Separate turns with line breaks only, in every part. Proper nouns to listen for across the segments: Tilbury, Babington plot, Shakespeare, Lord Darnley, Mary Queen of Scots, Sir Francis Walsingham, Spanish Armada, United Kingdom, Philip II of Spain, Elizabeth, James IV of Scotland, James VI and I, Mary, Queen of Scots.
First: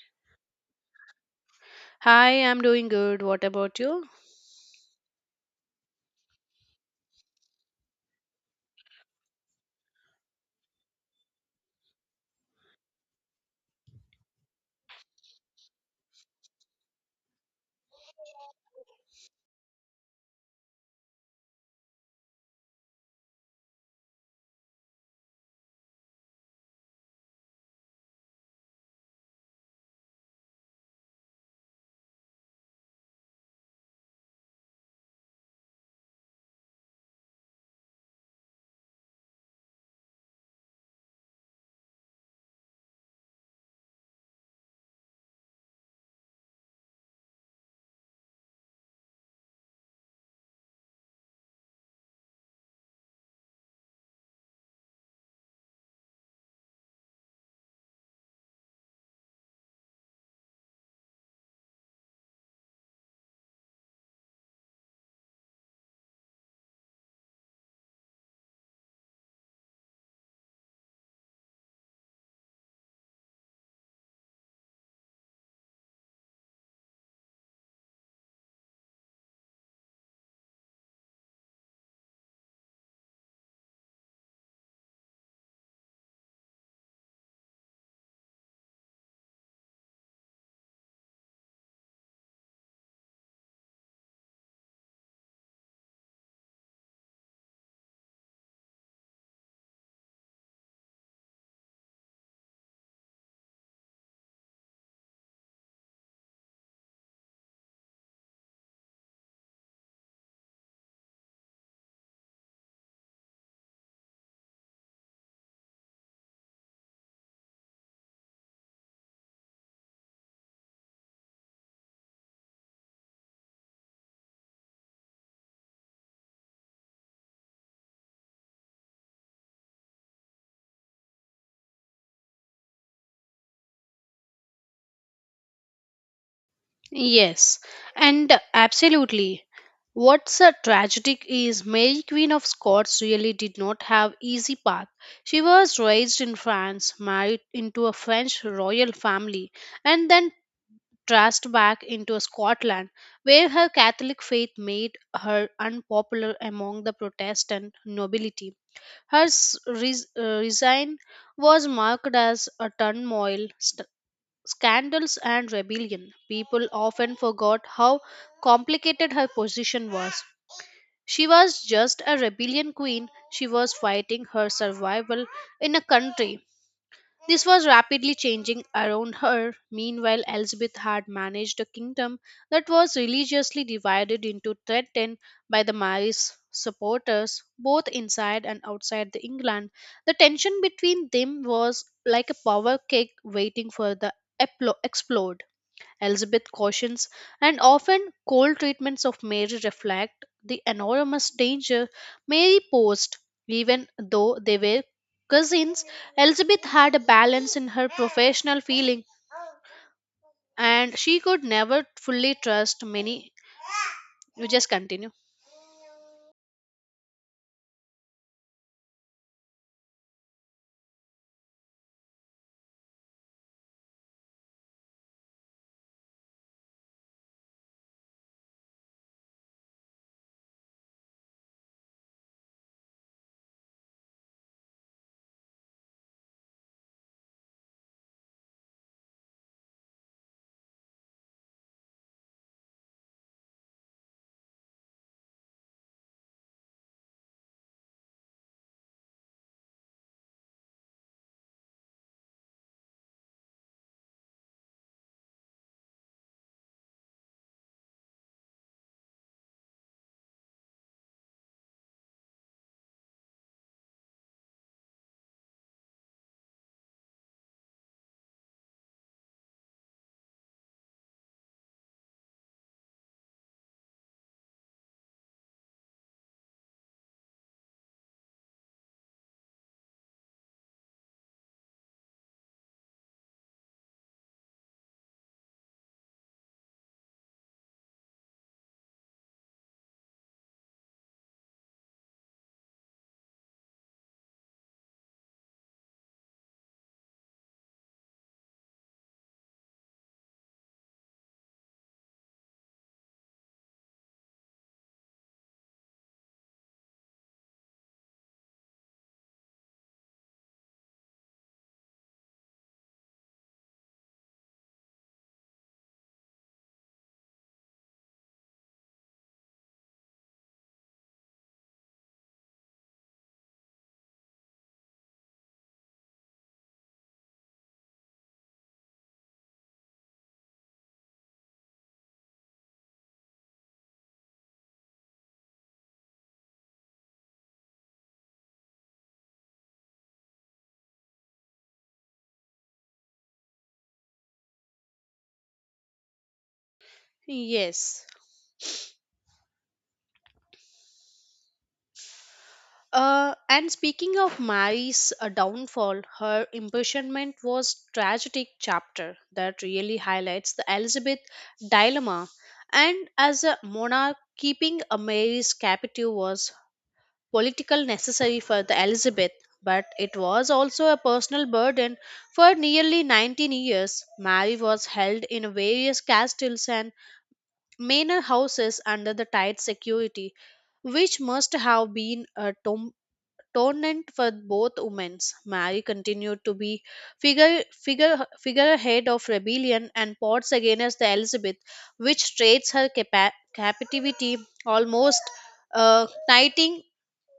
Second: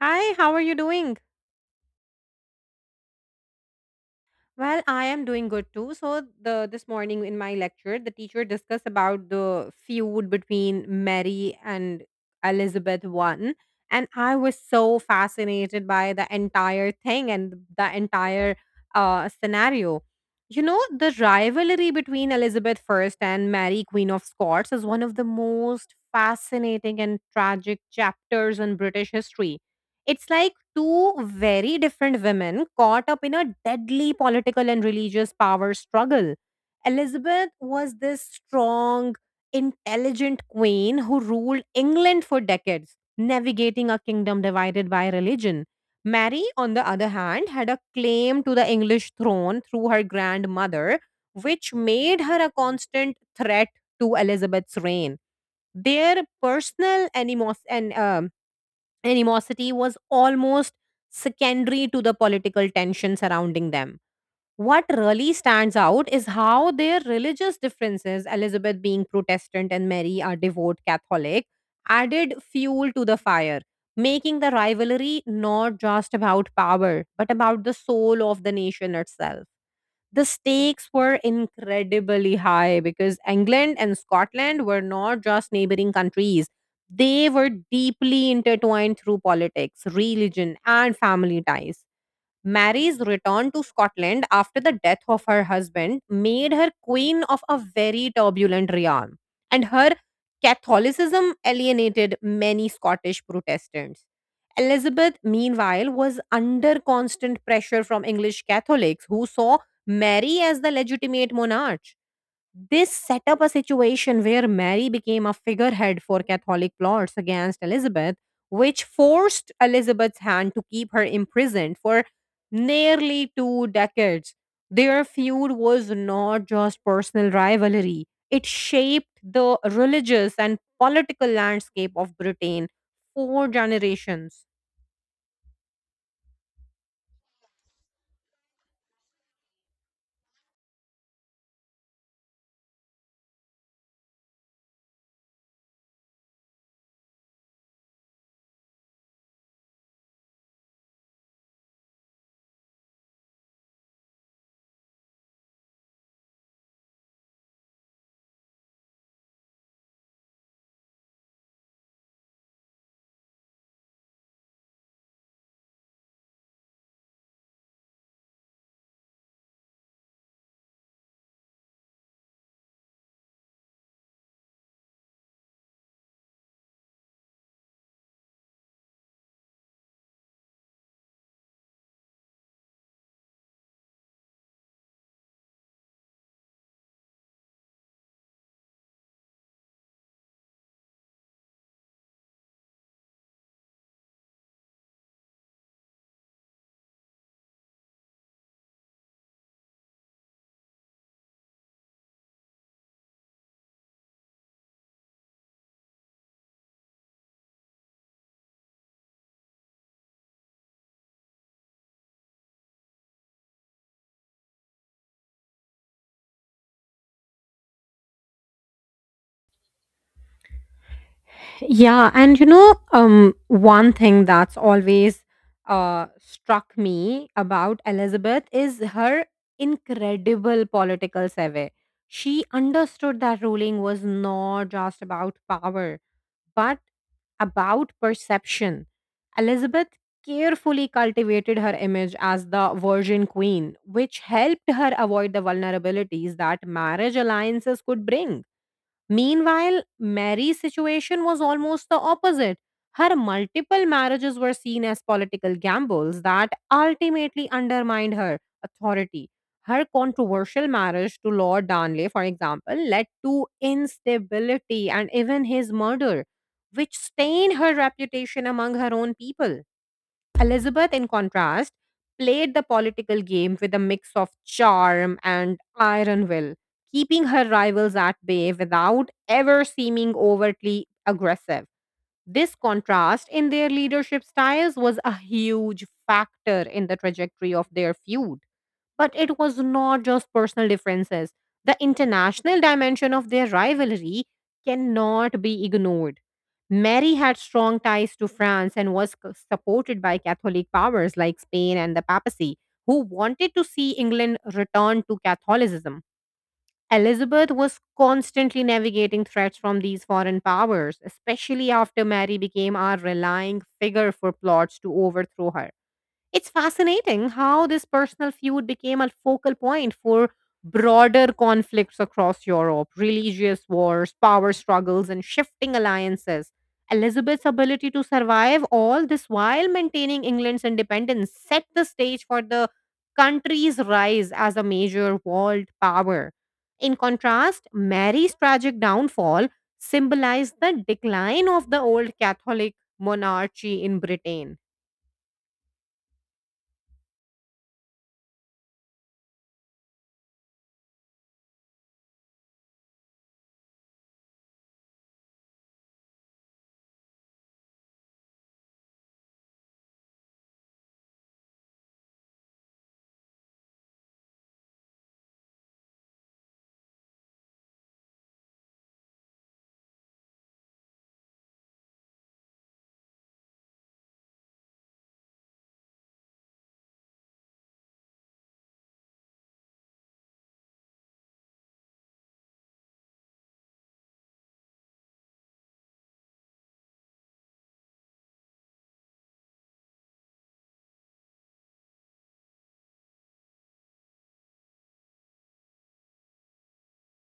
Hi, how are you doing?
Hi, I'm doing good. What about you?
Well, I am doing good too. So the this morning in my lecture, the teacher discussed about the feud between Mary and Elizabeth one, and I was so fascinated by the entire thing and the entire scenario. The rivalry between Elizabeth first and Mary, Queen of Scots, is one of the most fascinating and tragic chapters in British history. It's like two very different women caught up in a deadly political and religious power struggle. Elizabeth was this strong, intelligent queen who ruled England for decades, navigating a kingdom divided by religion. Mary, on the other hand, had a claim to the English throne through her grandmother, which made her a constant threat to Elizabeth's reign. Their personal and animosity was almost secondary to the political tension surrounding them. What really stands out is how their religious differences, Elizabeth being Protestant and Mary a devout Catholic, added fuel to the fire, making the rivalry not just about power, but about the soul of the nation itself. The stakes were incredibly high because England and Scotland were not just neighboring countries. They were deeply intertwined through politics, religion, and family ties. Mary's return to Scotland after the death of her husband made her queen of a very turbulent realm, and her Catholicism alienated many Scottish Protestants. Elizabeth, meanwhile, was under constant pressure from English Catholics who saw Mary as the legitimate monarch. This set up a situation where Mary became a figurehead for Catholic plots against Elizabeth, which forced Elizabeth's hand to keep her imprisoned for nearly 2 decades. Their feud was not just personal rivalry, it shaped the religious and political landscape of Britain for generations.
Yes, and absolutely. What's a tragic is Mary Queen of Scots really did not have easy path. She was raised in France, married into a French royal family, and then thrust back into Scotland, where her Catholic faith made her unpopular among the Protestant nobility. Her resign was marked as a turmoil, scandals and rebellion. People often forgot how complicated her position was. She was just a rebellion queen, she was fighting her survival in a country. This was rapidly changing around her. Meanwhile, Elizabeth had managed a kingdom that was religiously divided into threatened by the Mary's supporters, both inside and outside the England. The tension between them was like a power cake waiting for the explode. Elizabeth cautions, and often cold treatments of Mary reflect the enormous danger Mary posed. Even though they were cousins, Elizabeth had a balance in her professional feeling, and she could never fully trust many. You just continue.
Yeah, and one thing that's always struck me about Elizabeth is her incredible political savvy. She understood that ruling was not just about power, but about perception. Elizabeth carefully cultivated her image as the Virgin Queen, which helped her avoid the vulnerabilities that marriage alliances could bring. Meanwhile, Mary's situation was almost the opposite. Her multiple marriages were seen as political gambles that ultimately undermined her authority. Her controversial marriage to Lord Darnley, for example, led to instability and even his murder, which stained her reputation among her own people. Elizabeth, in contrast, played the political game with a mix of charm and iron will, keeping her rivals at bay without ever seeming overtly aggressive. This contrast in their leadership styles was a huge factor in the trajectory of their feud. But it was not just personal differences. The international dimension of their rivalry cannot be ignored. Mary had strong ties to France and was supported by Catholic powers like Spain and the papacy, who wanted to see England return to Catholicism. Elizabeth was constantly navigating threats from these foreign powers, especially after Mary became a relying figure for plots to overthrow her. It's fascinating how this personal feud became a focal point for broader conflicts across Europe: religious wars, power struggles, and shifting alliances. Elizabeth's ability to survive all this while maintaining England's independence set the stage for the country's rise as a major world power. In contrast, Mary's tragic downfall symbolized the decline of the old Catholic monarchy in Britain.
Yes. And speaking of Mary's downfall, her imprisonment was tragic chapter that really highlights the Elizabeth dilemma. And as a monarch, keeping a Mary's captive was political necessary for the Elizabeth, but it was also a personal burden. For nearly 19 years, Mary was held in various castles and manor houses under the tight security which must have been a tournament for both women's. Mary continued to be figure figure figurehead of rebellion and plots against the Elizabeth, which traits her captivity almost knighting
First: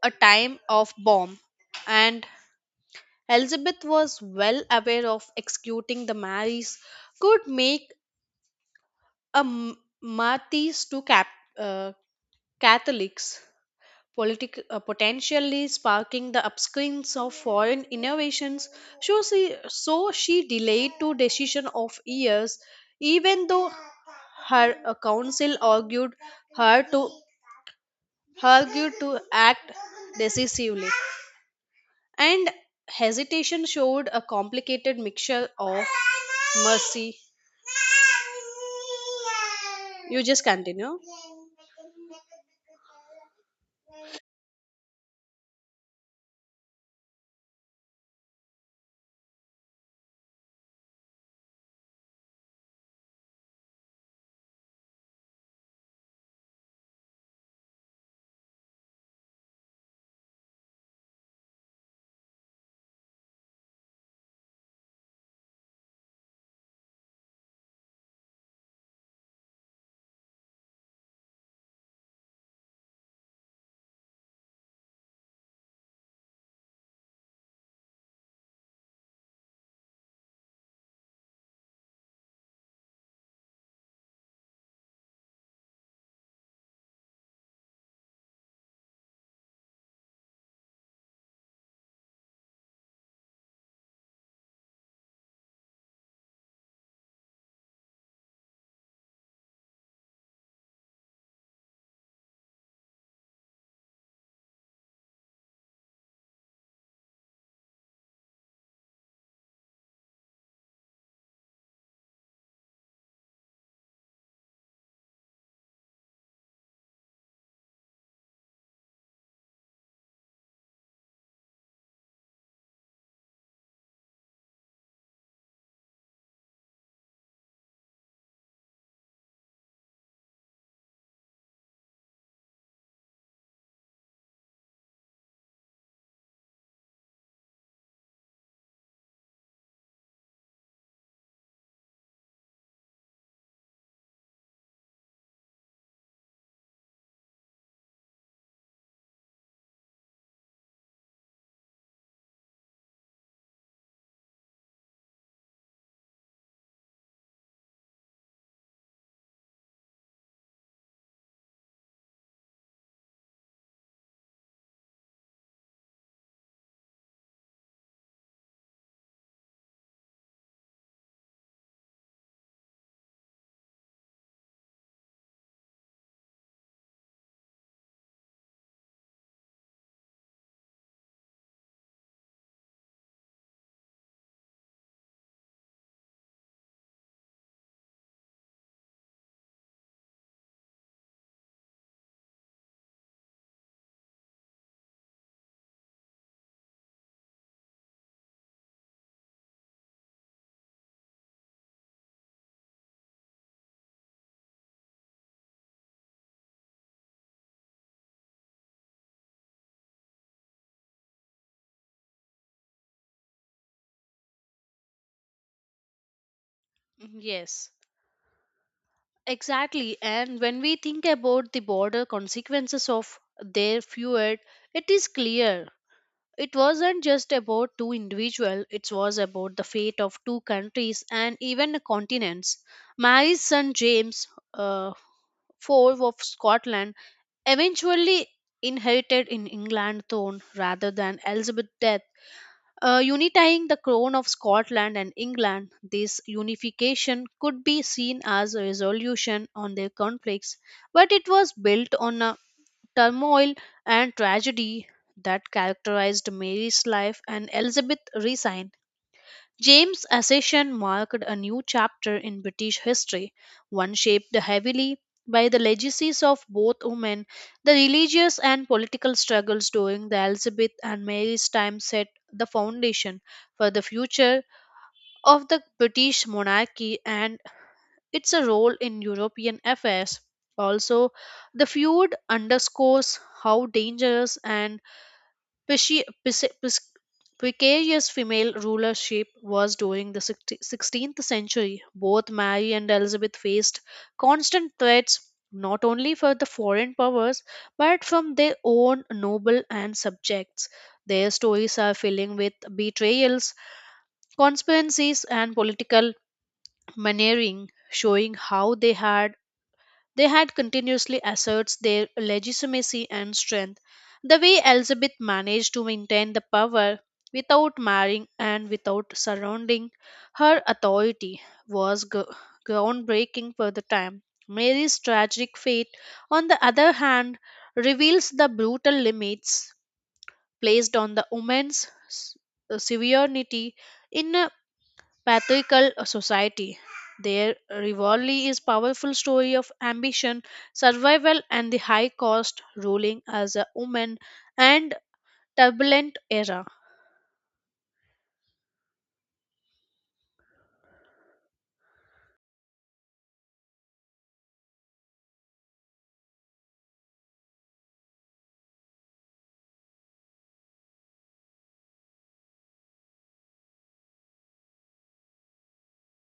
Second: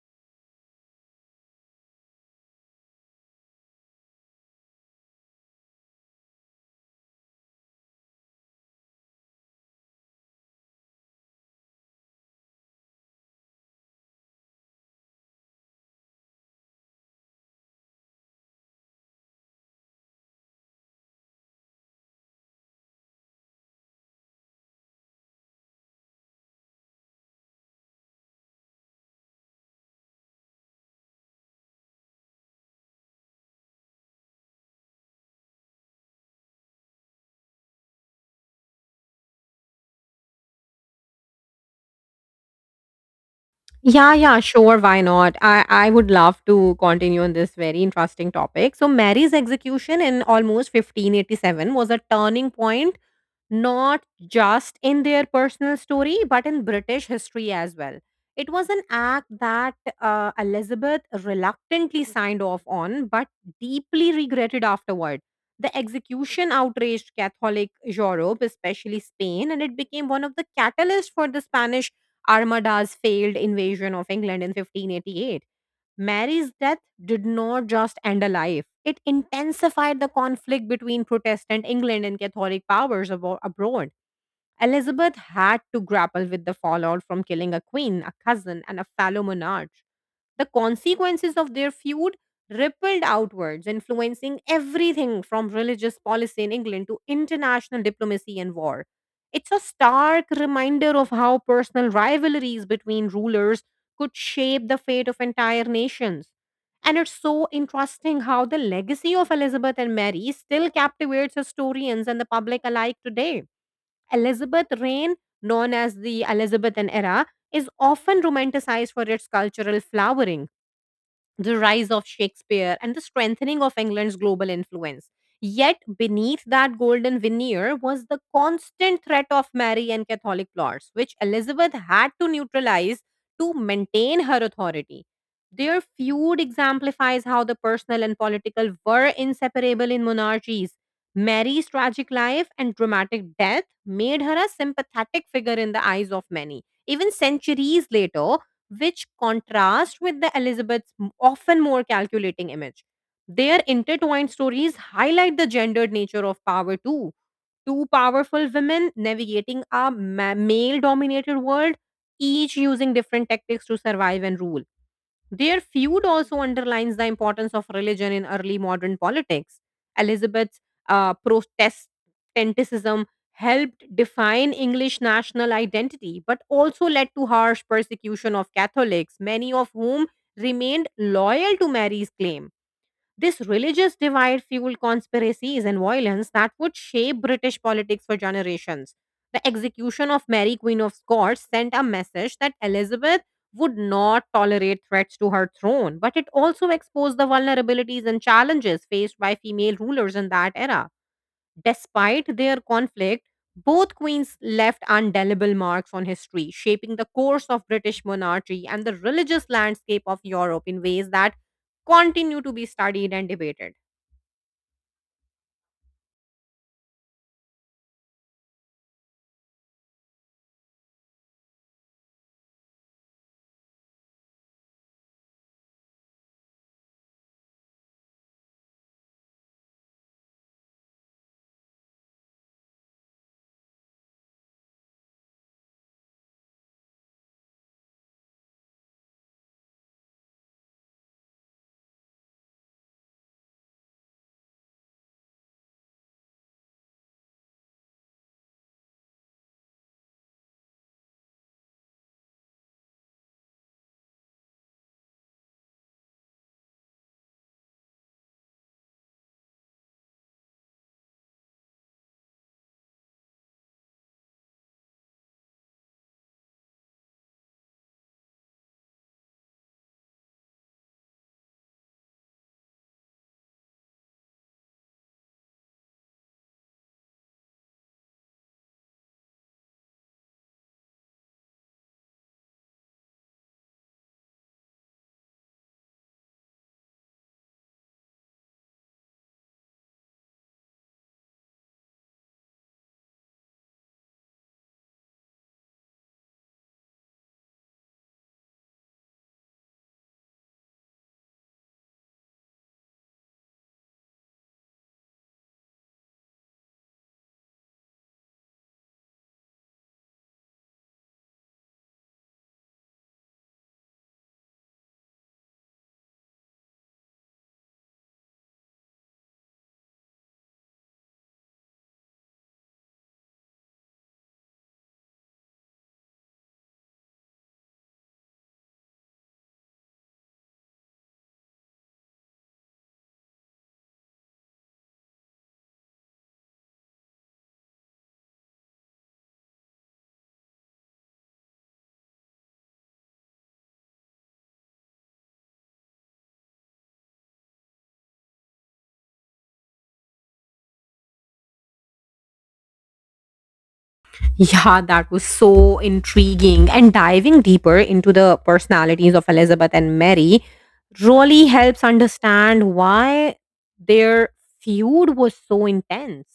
a time of bomb. And Elizabeth was well aware of executing the Marys could make a martyrs to Catholics potentially sparking the upswings of foreign innovations. So she, so she delayed to decision of years, even though her council argued her to argued to act decisively. And hesitation showed a complicated mixture of mercy. You just continue.
Yeah, yeah, sure. Why not? I would love to continue on this very interesting topic. So, Mary's execution in almost 1587 was a turning point not just in their personal story, but in British history as well. It was an act that Elizabeth reluctantly signed off on, but deeply regretted afterward. The execution outraged Catholic Europe, especially Spain, and it became one of the catalysts for the Spanish Armada's failed invasion of England in 1588. Mary's death did not just end a life, it intensified the conflict between Protestant England and Catholic powers abroad. Elizabeth had to grapple with the fallout from killing a queen, a cousin, and a fellow monarch. The consequences of their feud rippled outwards, influencing everything from religious policy in England to international diplomacy and war. It's a stark reminder of how personal rivalries between rulers could shape the fate of entire nations. And it's so interesting how the legacy of Elizabeth and Mary still captivates historians and the public alike today. Elizabeth's reign, known as the Elizabethan era, is often romanticized for its cultural flowering the rise of Shakespeare and the strengthening of England's global influence. Yet, beneath that golden veneer was the constant threat of Mary and Catholic plots, which Elizabeth had to neutralize to maintain her authority. Their feud exemplifies how the personal and political were inseparable in monarchies. Mary's tragic life and dramatic death made her a sympathetic figure in the eyes of many, even centuries later, which contrast with the Elizabeth's often more calculating image. Their intertwined stories highlight the gendered nature of power too. Two powerful women navigating a male dominated world, each using different tactics to survive and rule. Their feud also underlines the importance of religion in early modern politics. Elizabeth's Protestantism helped define English national identity, but also led to harsh persecution of Catholics, many of whom remained loyal to Mary's claim. This religious divide fueled conspiracies and violence that would shape British politics for generations. The execution of Mary, Queen of Scots, sent a message that Elizabeth would not tolerate threats to her throne, but it also exposed the vulnerabilities and challenges faced by female rulers in that era. Despite their conflict, both queens left indelible marks on history, shaping the course of British monarchy and the religious landscape of Europe in ways that continue to be studied and debated.
Yes. Exactly, and when we think about the border consequences of their feud, it is clear it wasn't just about two individuals, it was about the fate of two countries and even continents. Mary's son James, uh, IV of Scotland, eventually inherited in England throne rather than Elizabeth's death, unifying the crown of Scotland and England. This unification could be seen as a resolution on their conflicts, but it was built on a turmoil and tragedy that characterized Mary's life and Elizabeth resigned. James' accession marked a new chapter in British history, one shaped heavily by the legacies of both women. The religious and political struggles during the Elizabeth and Mary's time set the foundation for the future of the British monarchy and its role in European affairs. Also, the feud underscores how dangerous and Pishi- pis- pis- precarious female rulership was during the 16th century. Both Mary and Elizabeth faced constant threats not only from the foreign powers but from their own noble and subjects. Their stories are filling with betrayals, conspiracies, and political maneering, showing how they had continuously asserts their legitimacy and strength. The way Elizabeth managed to maintain the power without marrying and without surrounding her authority was groundbreaking for the time. Mary's tragic fate, on the other hand, reveals the brutal limits placed on the woman's severity in patriarchal society. Their rivalry is powerful story of ambition, survival, and the high cost ruling as a woman and turbulent era.
Yeah, that was so intriguing. And diving deeper into the personalities of Elizabeth and Mary really helps understand why their feud was so intense.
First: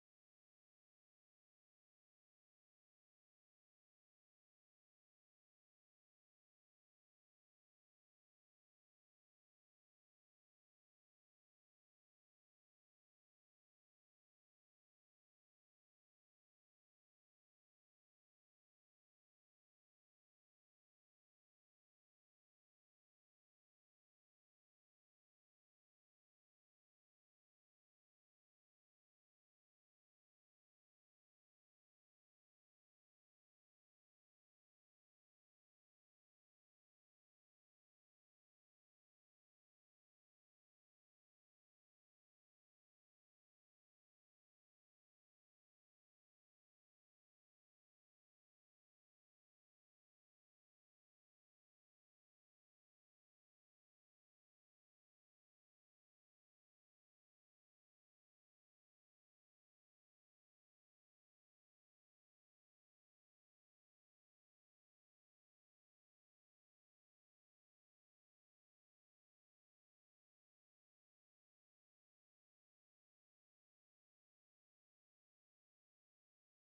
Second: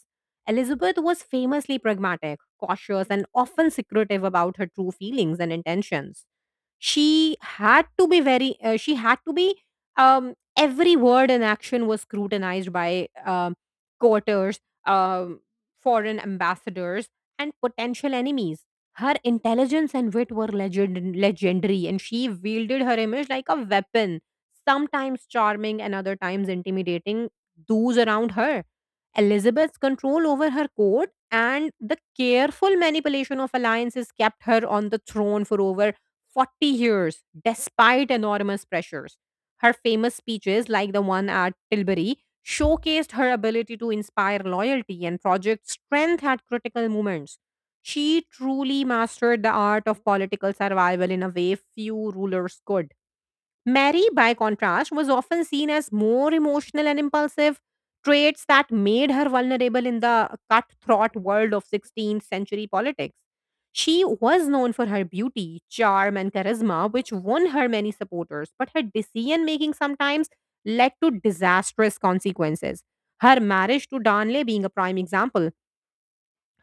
Elizabeth was famously pragmatic, cautious, and often secretive about her true feelings and intentions. She had to be Every word and action was scrutinized by quarters, um foreign ambassadors, and potential enemies. Her intelligence and wit were legendary, and she wielded her image like a weapon, sometimes charming and other times intimidating those around her. Elizabeth's control over her court and the careful manipulation of alliances kept her on the throne for over 40 years despite enormous pressures. Her famous speeches, like the one at Tilbury, showcased her ability to inspire loyalty and project strength at critical moments. She truly mastered the art of political survival in a way few rulers could. Mary, by contrast, was often seen as more emotional and impulsive, traits that made her vulnerable in the cutthroat world of 16th century politics. She was known for her beauty, charm, and charisma, which won her many supporters, but her decision making sometimes led to disastrous consequences. Her marriage to Darnley being a prime example.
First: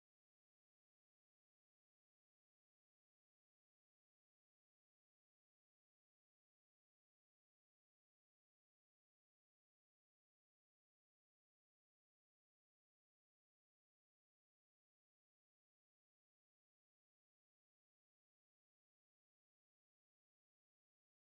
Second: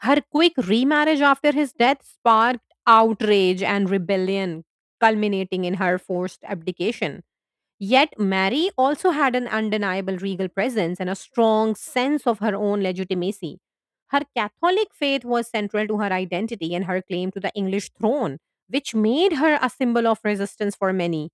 Her quick remarriage after his death sparked outrage and rebellion, culminating in her forced abdication. Yet, Mary also had an undeniable regal presence and a strong sense of her own legitimacy. Her Catholic faith was central to her identity and her claim to the English throne, which made her a symbol of resistance for many.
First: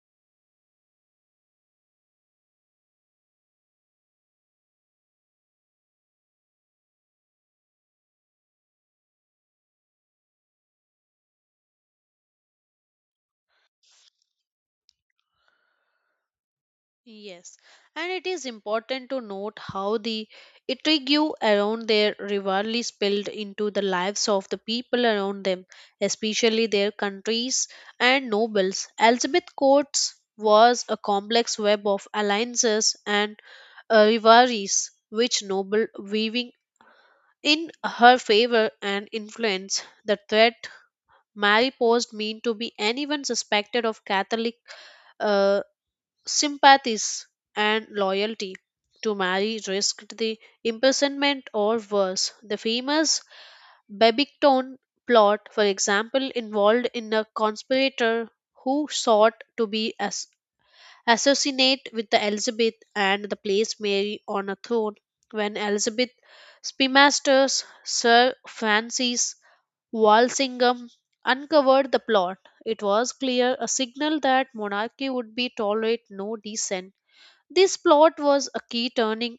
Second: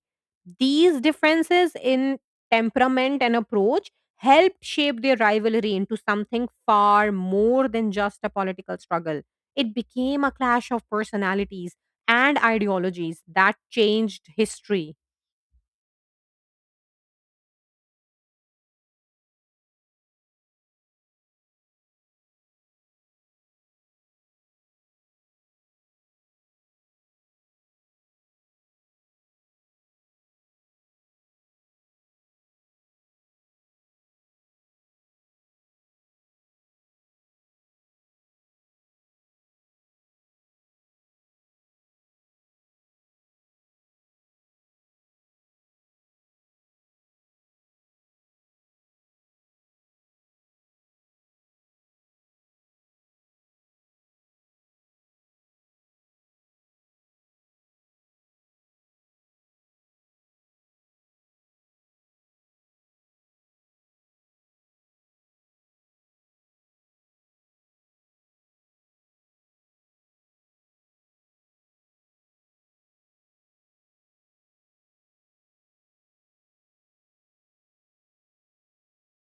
These differences in temperament and approach helped shape their rivalry into something far more than just a political struggle. It became a clash of personalities and ideologies that changed history.
Yes, and it is important to note how the intrigue around their rivalry spilled into the lives of the people around them, especially their countries and nobles. Elizabeth Court's was a complex web of alliances and rivalries which noble weaving in her favor and influence. The threat Mary posed meant to be anyone suspected of Catholic uh, sympathies and loyalty to Mary risked the imprisonment or worse. The famous Babington plot, for example, involved in a conspirator who sought to be as assassinate with the Elizabeth and the place Mary on a throne. When Elizabeth Spymaster's Sir Francis Walsingham uncovered the plot, it was clear a signal that monarchy would be tolerate no dissent. This plot was a key turning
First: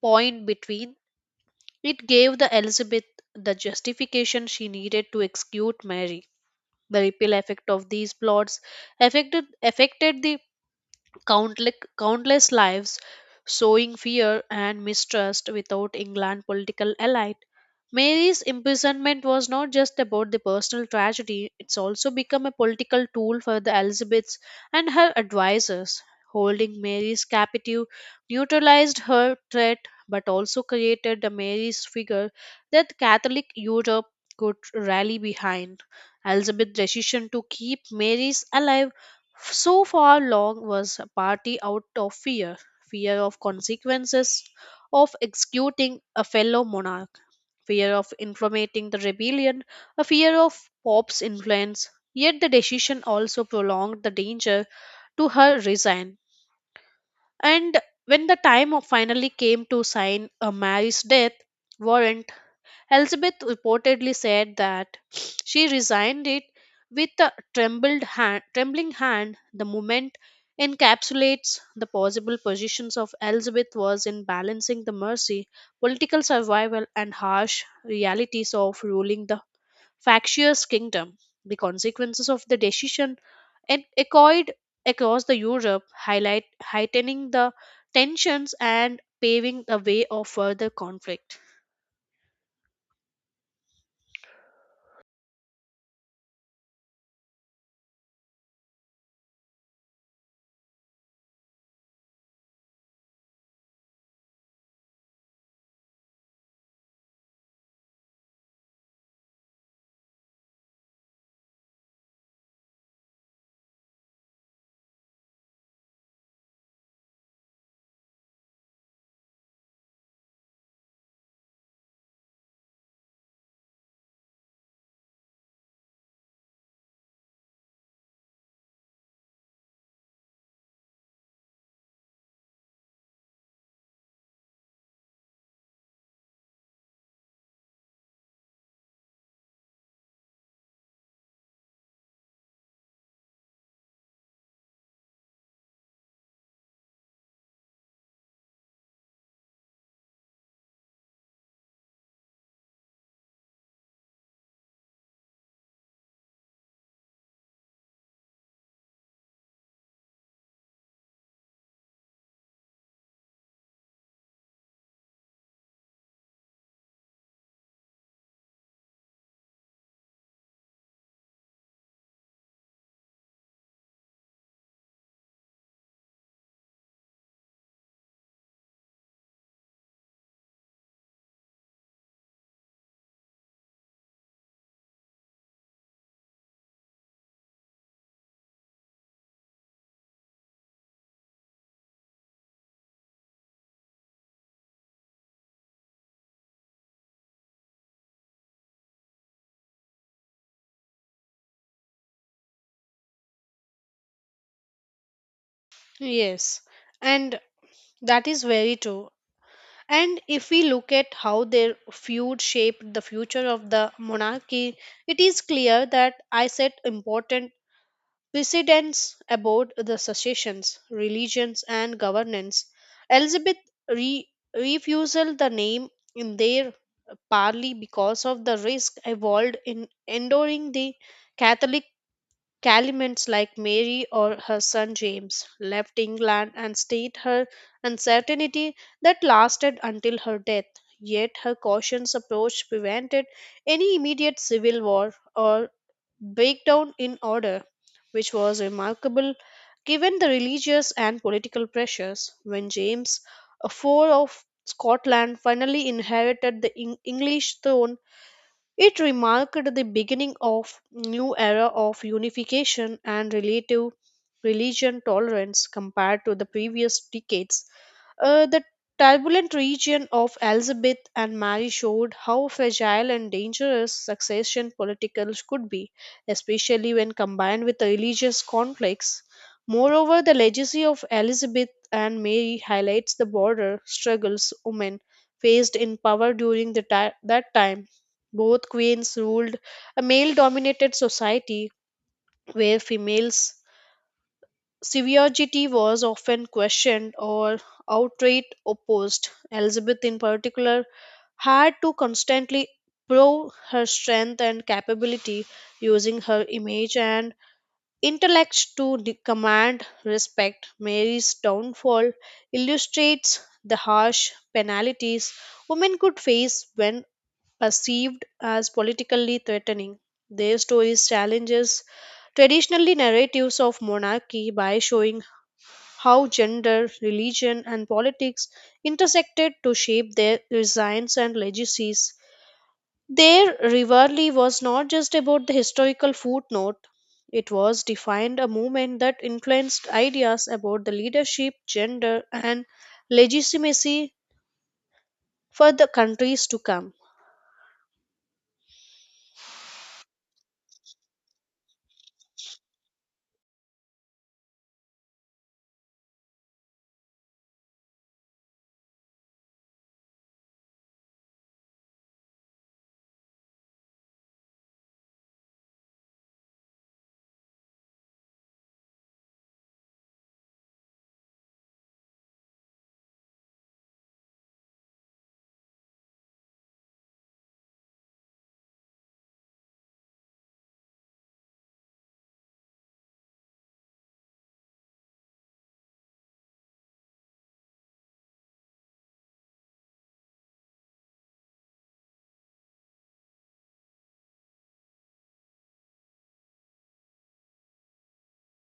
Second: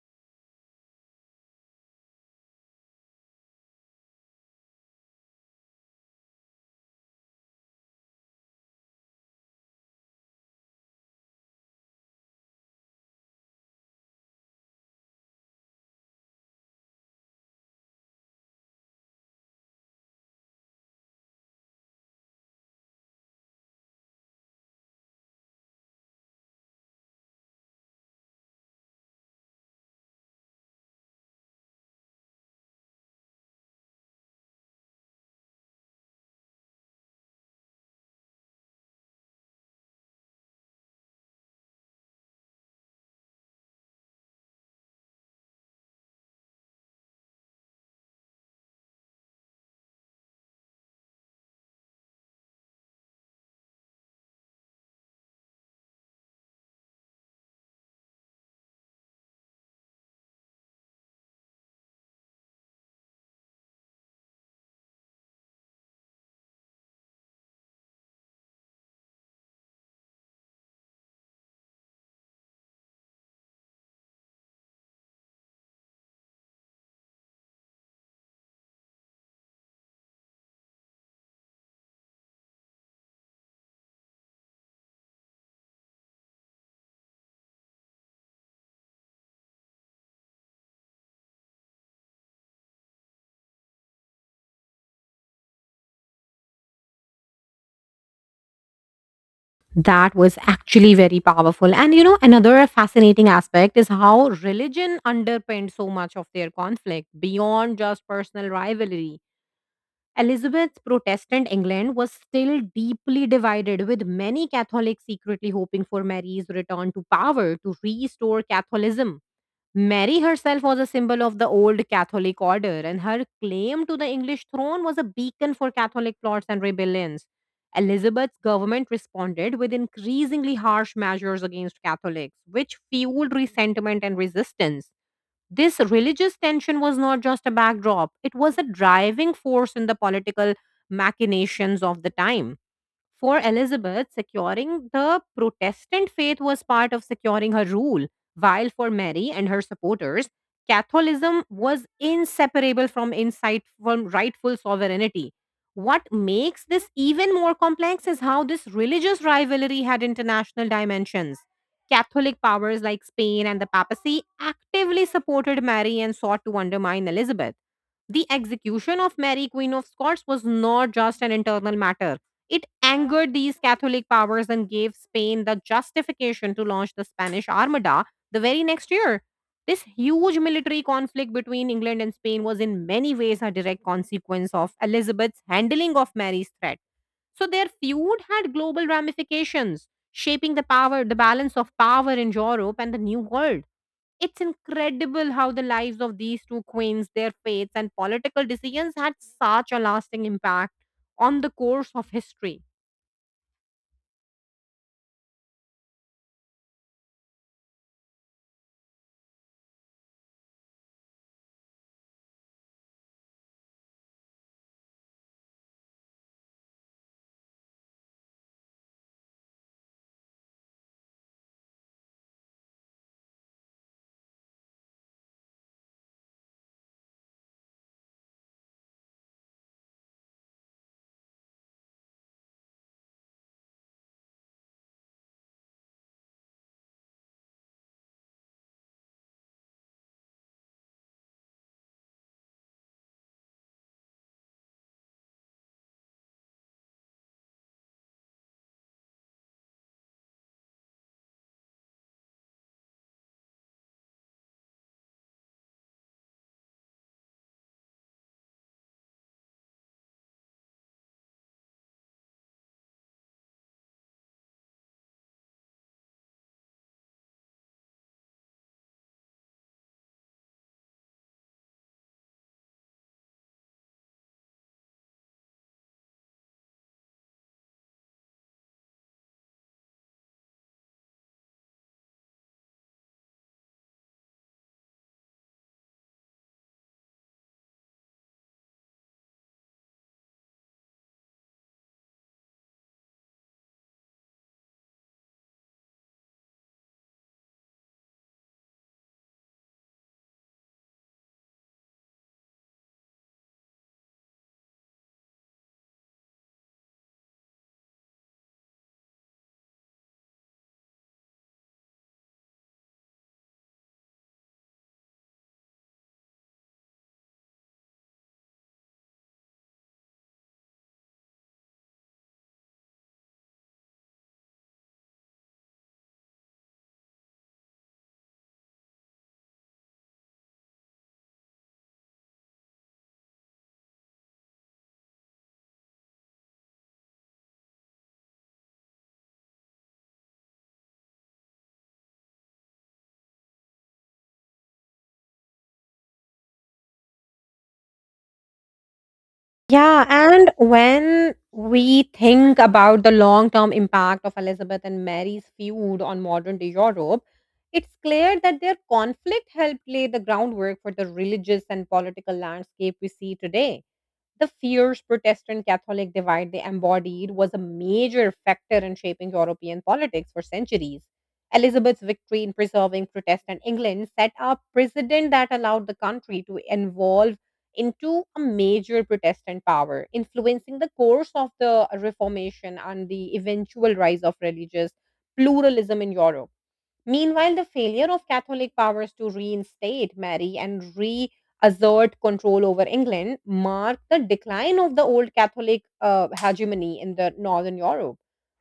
point between it gave the Elizabeth the justification she needed to execute Mary. The ripple effect of these plots affected the countless lives, sowing fear and mistrust without England political elite. Mary's imprisonment was not just about the personal tragedy, it's also become a political tool for the Elizabeths and her advisors. Holding Mary's captive neutralized her threat but also created a Mary's figure that Catholic Europe could rally behind. Elizabeth's decision to keep Mary's alive so far, Long was a party out of fear of consequences of executing a fellow monarch, fear of informating the rebellion, a fear of Pope's influence. Yet the decision also prolonged the danger to her resign. And when the finally came to sign a Mary's death warrant, Elizabeth reportedly said that she resigned it with a trembling hand. The moment encapsulates the possible positions of Elizabeth was in balancing the mercy, political survival, and harsh realities of ruling the factious kingdom. The consequences of the decision it echoed across the Europe, heightening the tensions and paving the way of further conflict.
That was actually very powerful. And another fascinating aspect is how religion underpinned so much of their conflict beyond just personal rivalry. Elizabeth's Protestant England was still deeply divided, with many Catholics secretly hoping for Mary's return to power to restore Catholicism. Mary herself was a symbol of the old Catholic order, and her claim to the English throne was a beacon for Catholic plots and rebellions. Elizabeth's government responded with increasingly harsh measures against Catholics, which fueled resentment and resistance. This religious tension was not just a backdrop, it was a driving force in the political machinations of the time. For Elizabeth, securing the Protestant faith was part of securing her rule, while for Mary and her supporters, Catholicism was inseparable from insight from rightful sovereignty. What makes this even more complex is how this religious rivalry had international dimensions. Catholic powers like Spain and the papacy actively supported Mary and sought to undermine Elizabeth. The execution of Mary, Queen of Scots, was not just an internal matter. It angered these Catholic powers and gave Spain the justification to launch the Spanish Armada the very next year. This huge military conflict between England and Spain was in many ways a direct consequence of Elizabeth's handling of Mary's threat. So their feud had global ramifications, shaping the power, the balance of power in Europe and the New World. It's incredible how the lives of these two queens, their fates, and political decisions had such a lasting impact on the course of history.
Yes, and that is very true. And if we look at how their feud shaped the future of the monarchy, it is clear that I set important precedents about the successions, religions, and governance. Elizabeth re- refused the name in their parley because of the risk involved in enduring the Catholic Calimans like Mary or her son James left England and stayed her uncertainty that lasted until her death. Yet her cautious approach prevented any immediate civil war or breakdown in order, which was remarkable given the religious and political pressures. When James a IV of Scotland finally inherited the English throne, it remarked the beginning of new era of unification and relative religion tolerance compared to the previous decades. The turbulent region of Elizabeth and Mary showed how fragile and dangerous succession politicals could be, especially when combined with the religious conflicts. Moreover, the legacy of Elizabeth and Mary highlights the border struggles women faced in power during the that time. Both queens ruled a male dominated society where females' severity was often questioned or outright opposed. Elizabeth, in particular, had to constantly prove her strength and capability using her image and intellect to command respect. Mary's downfall illustrates the harsh penalties women could face when perceived as politically threatening. Their stories challenges traditionally narratives of monarchy by showing how gender, religion, and politics intersected to shape their designs and legacies. Their rivalry was not just about the historical footnote, it was defined a movement that influenced ideas about the leadership, gender, and legitimacy for the countries to come.
Yeah, and when we think about the long term impact of Elizabeth and Mary's feud on modern day Europe, it's clear that their conflict helped lay the groundwork for the religious and political landscape we see today. The fierce Protestant Catholic divide they embodied was a major factor in shaping European politics for centuries. Elizabeth's victory in preserving Protestant England set a precedent that allowed the country to evolve into a major Protestant power, influencing the course of the Reformation and the eventual rise of religious pluralism in Europe. Meanwhile, the failure of Catholic powers to reinstate Mary and reassert control over England marked the decline of the old Catholic hegemony in the Northern Europe.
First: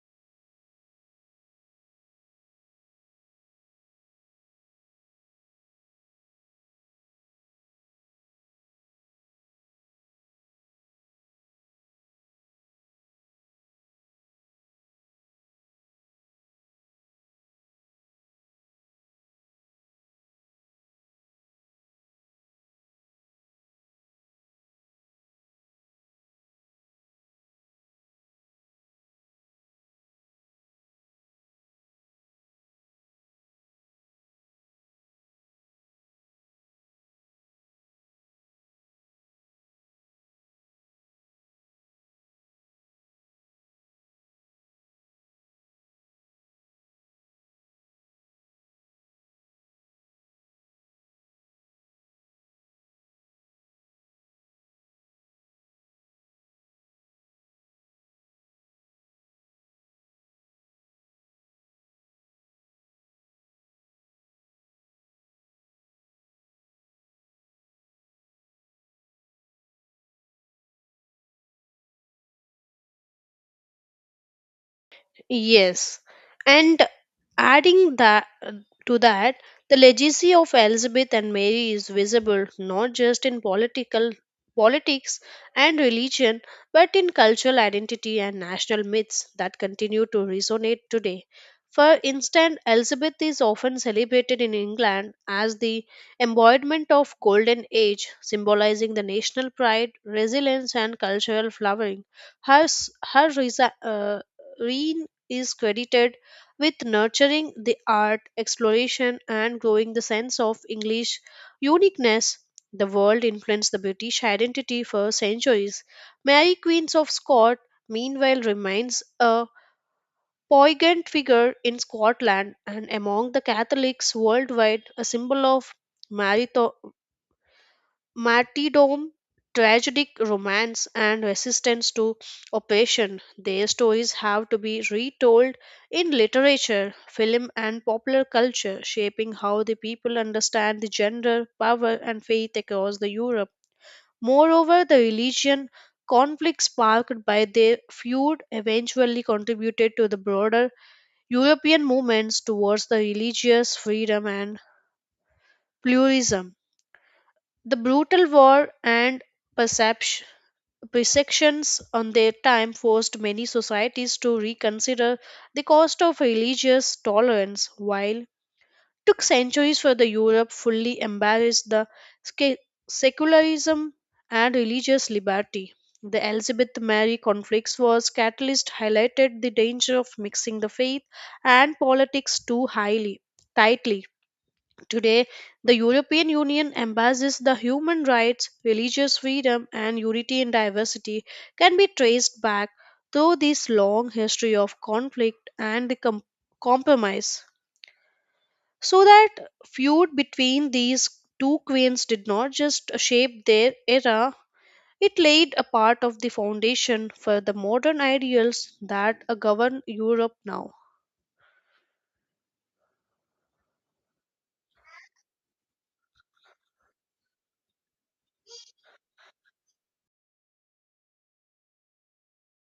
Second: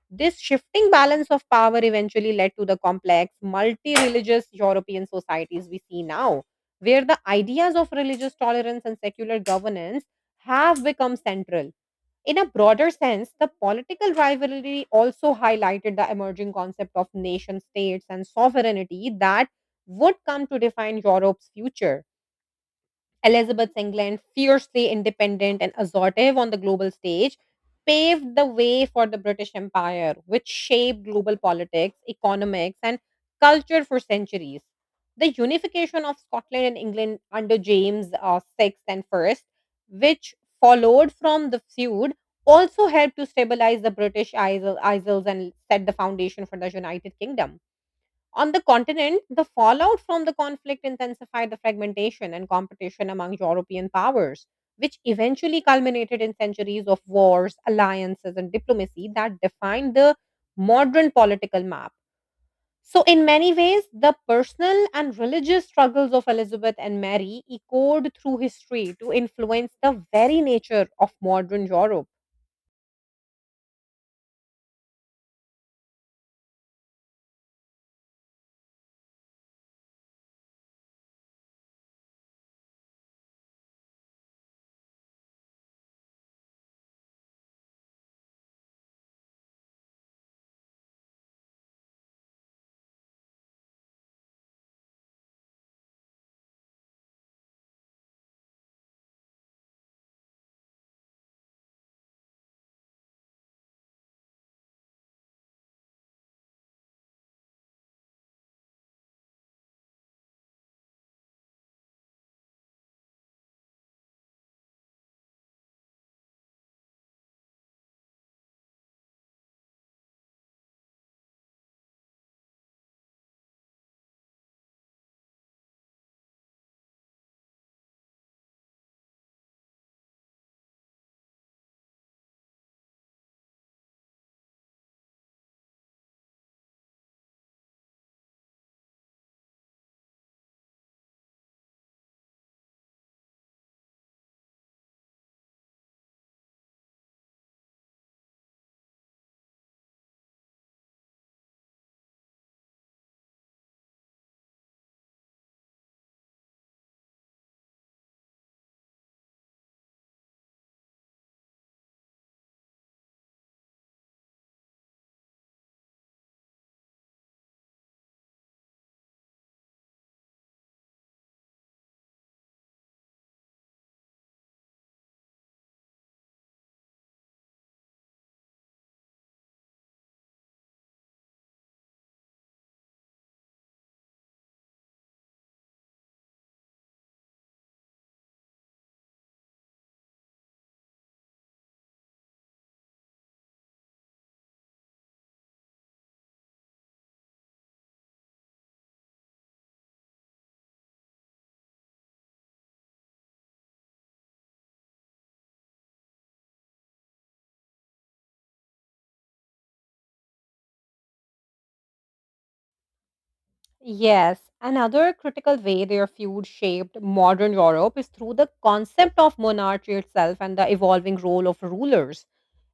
This shifting balance of power eventually led to the complex, multi religious European societies we see now, where the ideas of religious tolerance and secular governance have become central. In a broader sense, the political rivalry also highlighted the emerging concept of nation states and sovereignty that would come to define Europe's future. Elizabeth England, fiercely independent and assertive on the global stage, paved the way for the British Empire, which shaped global politics, economics, and culture for centuries. The unification of Scotland and England under James VI and I, which followed from the feud, also helped to stabilize the British Isles and set the foundation for the United Kingdom. On the continent, the fallout from the conflict intensified the fragmentation and competition among European powers, which eventually culminated in centuries of wars, alliances, and diplomacy that defined the modern political map. So, in many ways, the personal and religious struggles of Elizabeth and Mary echoed through history to influence the very nature of modern Europe.
Yes, and adding that to that, the legacy of Elizabeth and Mary is visible not just in political politics and religion, but in cultural identity and national myths that continue to resonate today. For instance, Elizabeth is often celebrated in England as the embodiment of golden age, symbolizing the national pride, resilience, and cultural flowering. Her reign is credited with nurturing the art exploration and growing the sense of English uniqueness. The world influenced the British identity for centuries. Mary, Queen of Scots, meanwhile remains a poignant figure in Scotland and among the Catholics worldwide, a symbol of marito- martyrdom, tragic romance, and resistance to oppression. Their stories have to be retold in literature, film, and popular culture, shaping how the people understand the gender, power, and faith across the Europe. Moreover, the religion conflicts sparked by their feud eventually contributed to the broader European movements towards the religious freedom and pluralism. The brutal war and perception Perceptions on their time forced many societies to reconsider the cost of religious tolerance, while took centuries for the Europe fully embrace the sca- secularism and religious liberty. The Elizabeth Mary conflicts was catalyst highlighted the danger of mixing the faith and politics too highly tightly. Today, the European Union embraces the human rights, religious freedom, and unity in diversity can be traced back through this long history of conflict and the compromise. So that feud between these two queens did not just shape their era, it laid a part of the foundation for the modern ideals that govern Europe now.
Yes, another critical way their feud shaped modern Europe is through the concept of monarchy itself and the evolving role of rulers.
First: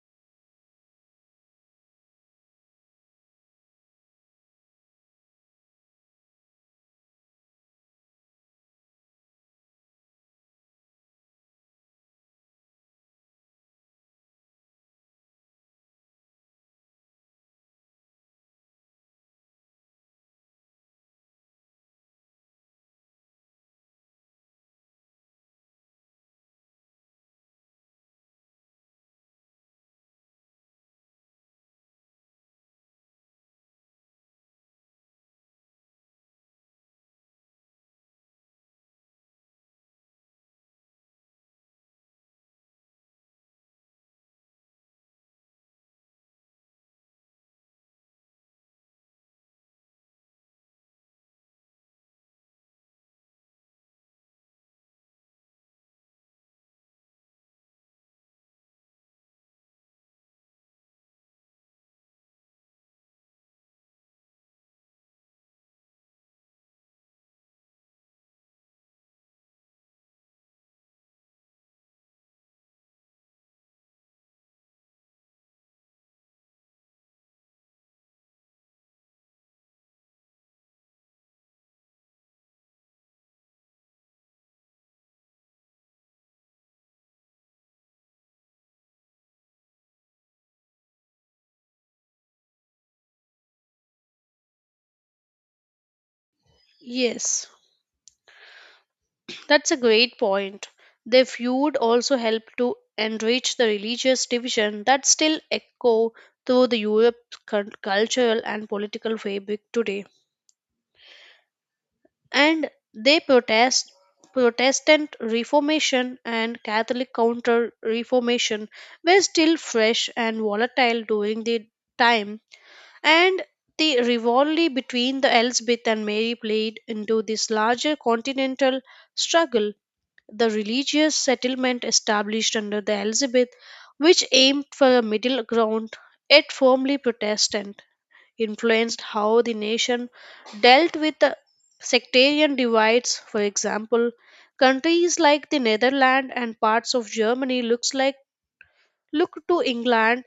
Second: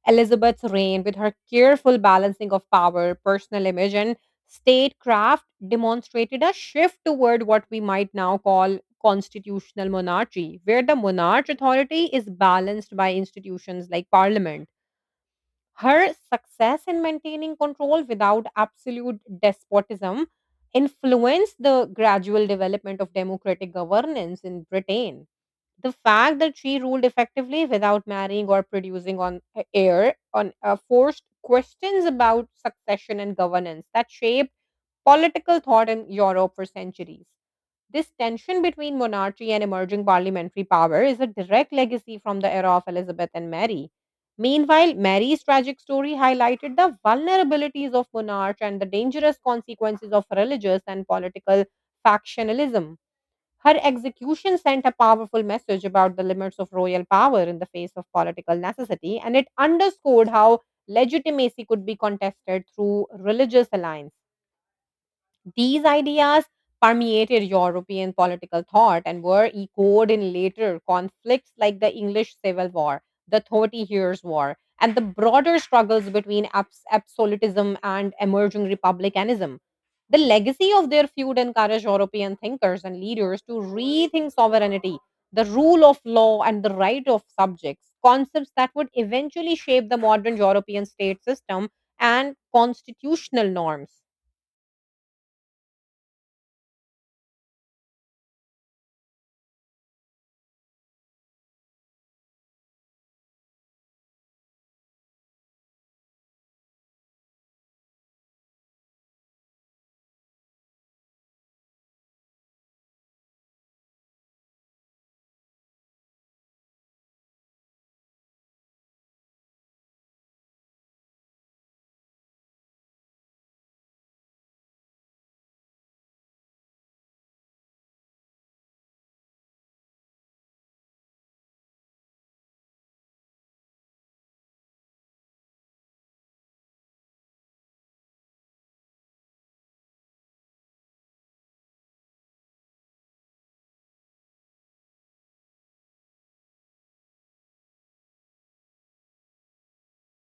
Elizabeth's reign, with her careful balancing of power, personal image, and statecraft, demonstrated a shift toward what we might now call constitutional monarchy, where the monarch's authority is balanced by institutions like parliament. Her success in maintaining control without absolute despotism influenced the gradual development of democratic governance in Britain. The fact that she ruled effectively without marrying or producing on heir on forced questions about succession and governance that shaped political thought in Europe for centuries. This tension between monarchy and emerging parliamentary power is a direct legacy from the era of Elizabeth and Mary. Meanwhile, Mary's tragic story highlighted the vulnerabilities of monarch and the dangerous consequences of religious and political factionalism. Her execution sent a powerful message about the limits of royal power in the face of political necessity, and it underscored how legitimacy could be contested through religious alliances. These ideas permeated European political thought and were echoed in later conflicts like the English Civil War, the Thirty Years' War, and the broader struggles between absolutism and emerging republicanism. The legacy of their feud encouraged European thinkers and leaders to rethink sovereignty, the rule of law, and the right of subjects, concepts that would eventually shape the modern European state system and constitutional norms.
Yes. That's a great point. Their feud also helped to enrich the religious division that still echo through the Europe's cultural and political fabric today. And they protest Protestant Reformation and Catholic Counter Reformation were still fresh and volatile during the time, and the rivalry between the Elizabeth and Mary played into this larger continental struggle the religious settlement established under the Elizabeth, which aimed for a middle ground yet firmly Protestant, influenced how the nation dealt with the sectarian divides. For example, countries like the Netherlands and parts of Germany look to England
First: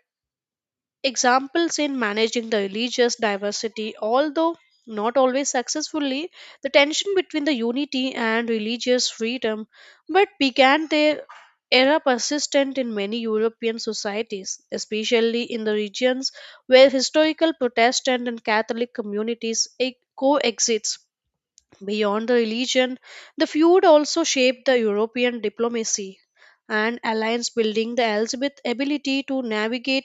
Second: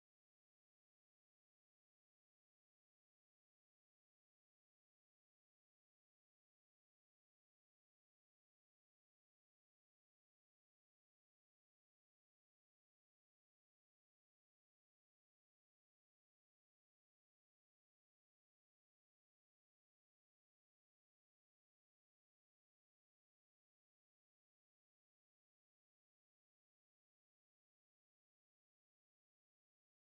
examples in managing the religious diversity, although not always successfully, the tension between the unity and religious freedom, but began their era persistent in many European societies, especially in the regions where historical Protestant and Catholic communities coexist. Beyond the religion, the feud also shaped the European diplomacy and alliance building, the Elizabeth's ability to navigate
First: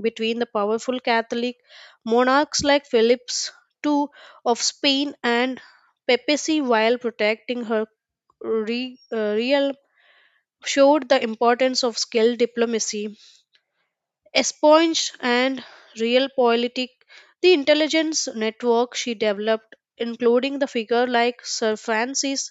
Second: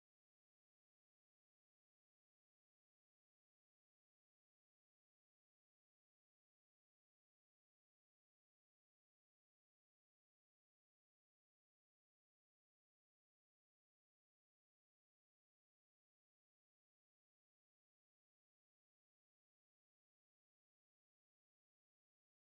between the powerful Catholic monarchs like Philip's II of Spain and papacy while protecting her realm showed the importance of skilled diplomacy, espionage, and real politic. The intelligence network she developed, including the figure like Sir Francis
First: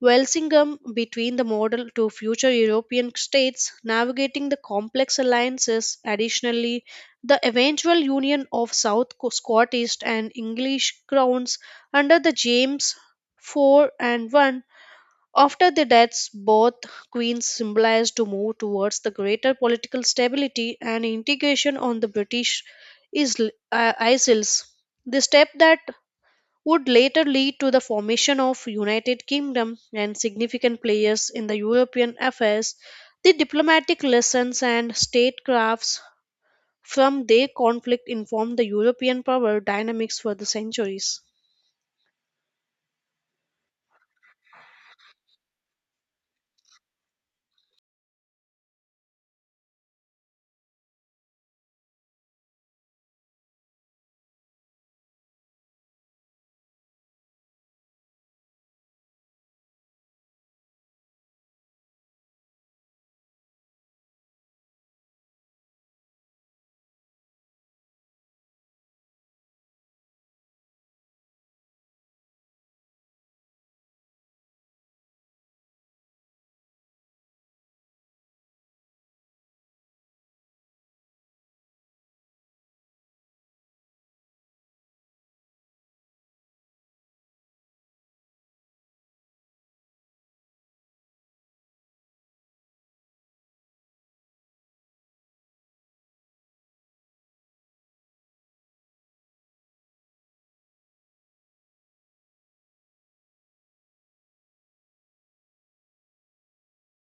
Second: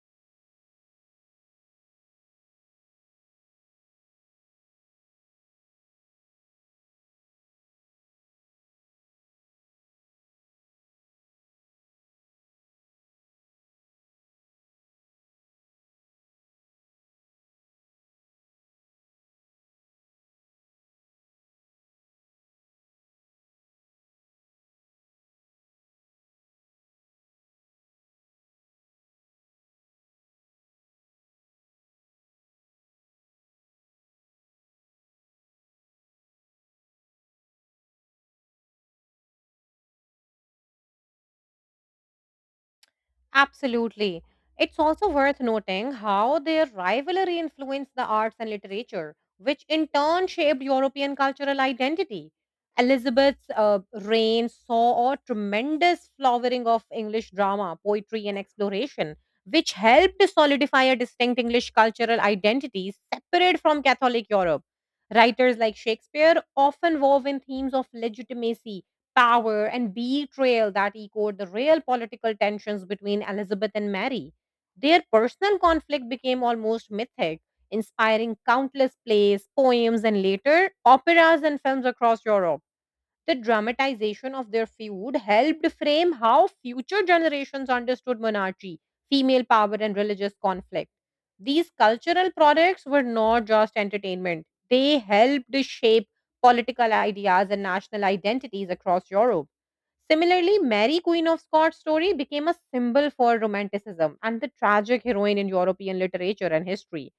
Walsingham between the model to future European states, navigating the complex alliances. Additionally, the eventual union of Scottish and English crowns under the James IV and I. After the deaths, both queens symbolized to move towards the greater political stability and integration on the British isles. The step that would later lead to the formation of United Kingdom and significant players in the European affairs. The diplomatic lessons and statecrafts from their conflict informed the European power dynamics for the centuries.
Absolutely. It's also worth noting how their rivalry influenced the arts and literature, which in turn shaped European cultural identity. Elizabeth's reign saw a tremendous flowering of English drama, poetry, and exploration, which helped to solidify a distinct English cultural identity separate from Catholic Europe. Writers like Shakespeare often wove in themes of legitimacy power and betrayal that echoed the real political tensions between Elizabeth and Mary. Their personal conflict became almost mythic, inspiring countless plays, poems, and later operas and films across Europe. The dramatization of their feud helped frame how future generations understood monarchy, female power, and religious conflict. These cultural products were not just entertainment, they helped shape political ideas and national identities across Europe. Similarly, Mary, Queen of Scots' story became a symbol for Romanticism and the tragic heroine in European literature and history.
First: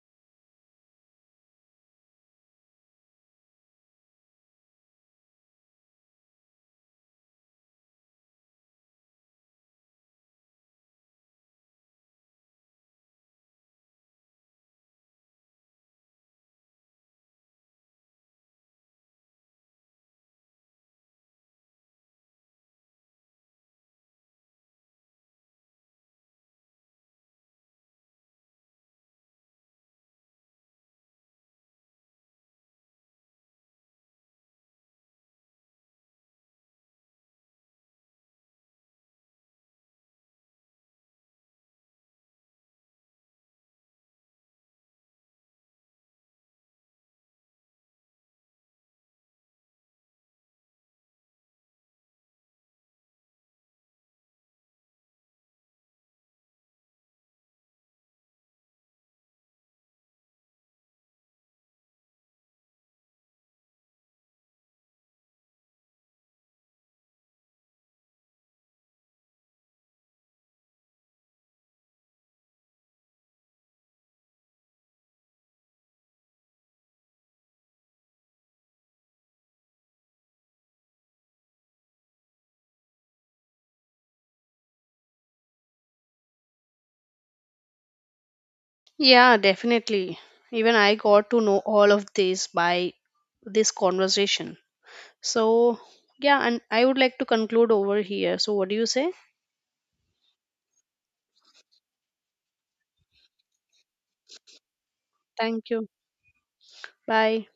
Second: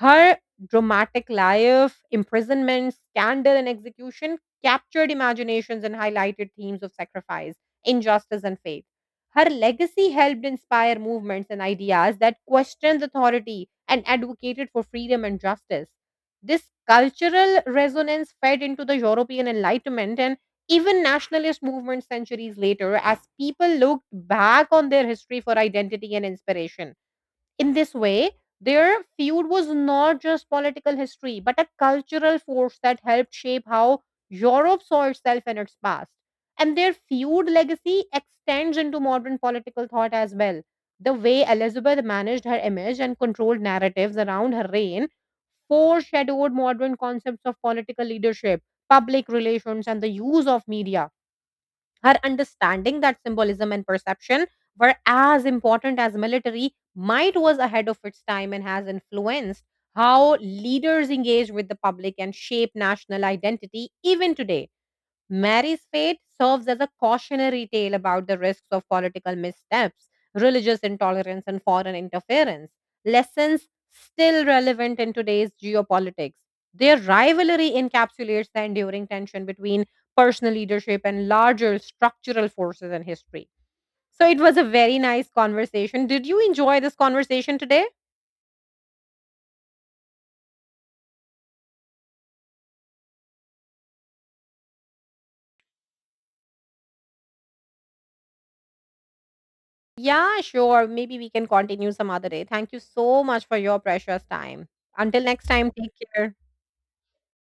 Her dramatic life, imprisonment, scandal, and execution captured imaginations and highlighted themes of sacrifice, injustice, and faith. Her legacy helped inspire movements and ideas that questioned authority and advocated for freedom and justice. This cultural resonance fed into the European Enlightenment and even nationalist movements centuries later as people looked back on their history for identity and inspiration. In this way, their feud was not just political history, but a cultural force that helped shape how Europe saw itself and its past. And their feud legacy extends into modern political thought as well. The way Elizabeth managed her image and controlled narratives around her reign foreshadowed modern concepts of political leadership, public relations, and the use of media her understanding that symbolism and perception were as important as military might was ahead of its time and has influenced how leaders engage with the public and shape national identity even today. Mary's fate serves as a cautionary tale about the risks of political missteps, religious intolerance, and foreign interference. Lessons still relevant in today's geopolitics. Their rivalry encapsulates the enduring tension between personal leadership and larger structural forces in history. So it was a very nice conversation. Did you enjoy this conversation today?
Yeah, definitely. Even I got to know all of this by this conversation. So, yeah, and I would like to conclude over here. So, what do you say?
Yeah, sure. Maybe we can continue some other day. Thank you so much for your precious time. Until next
Thank
time,
you.
take care.
Bye.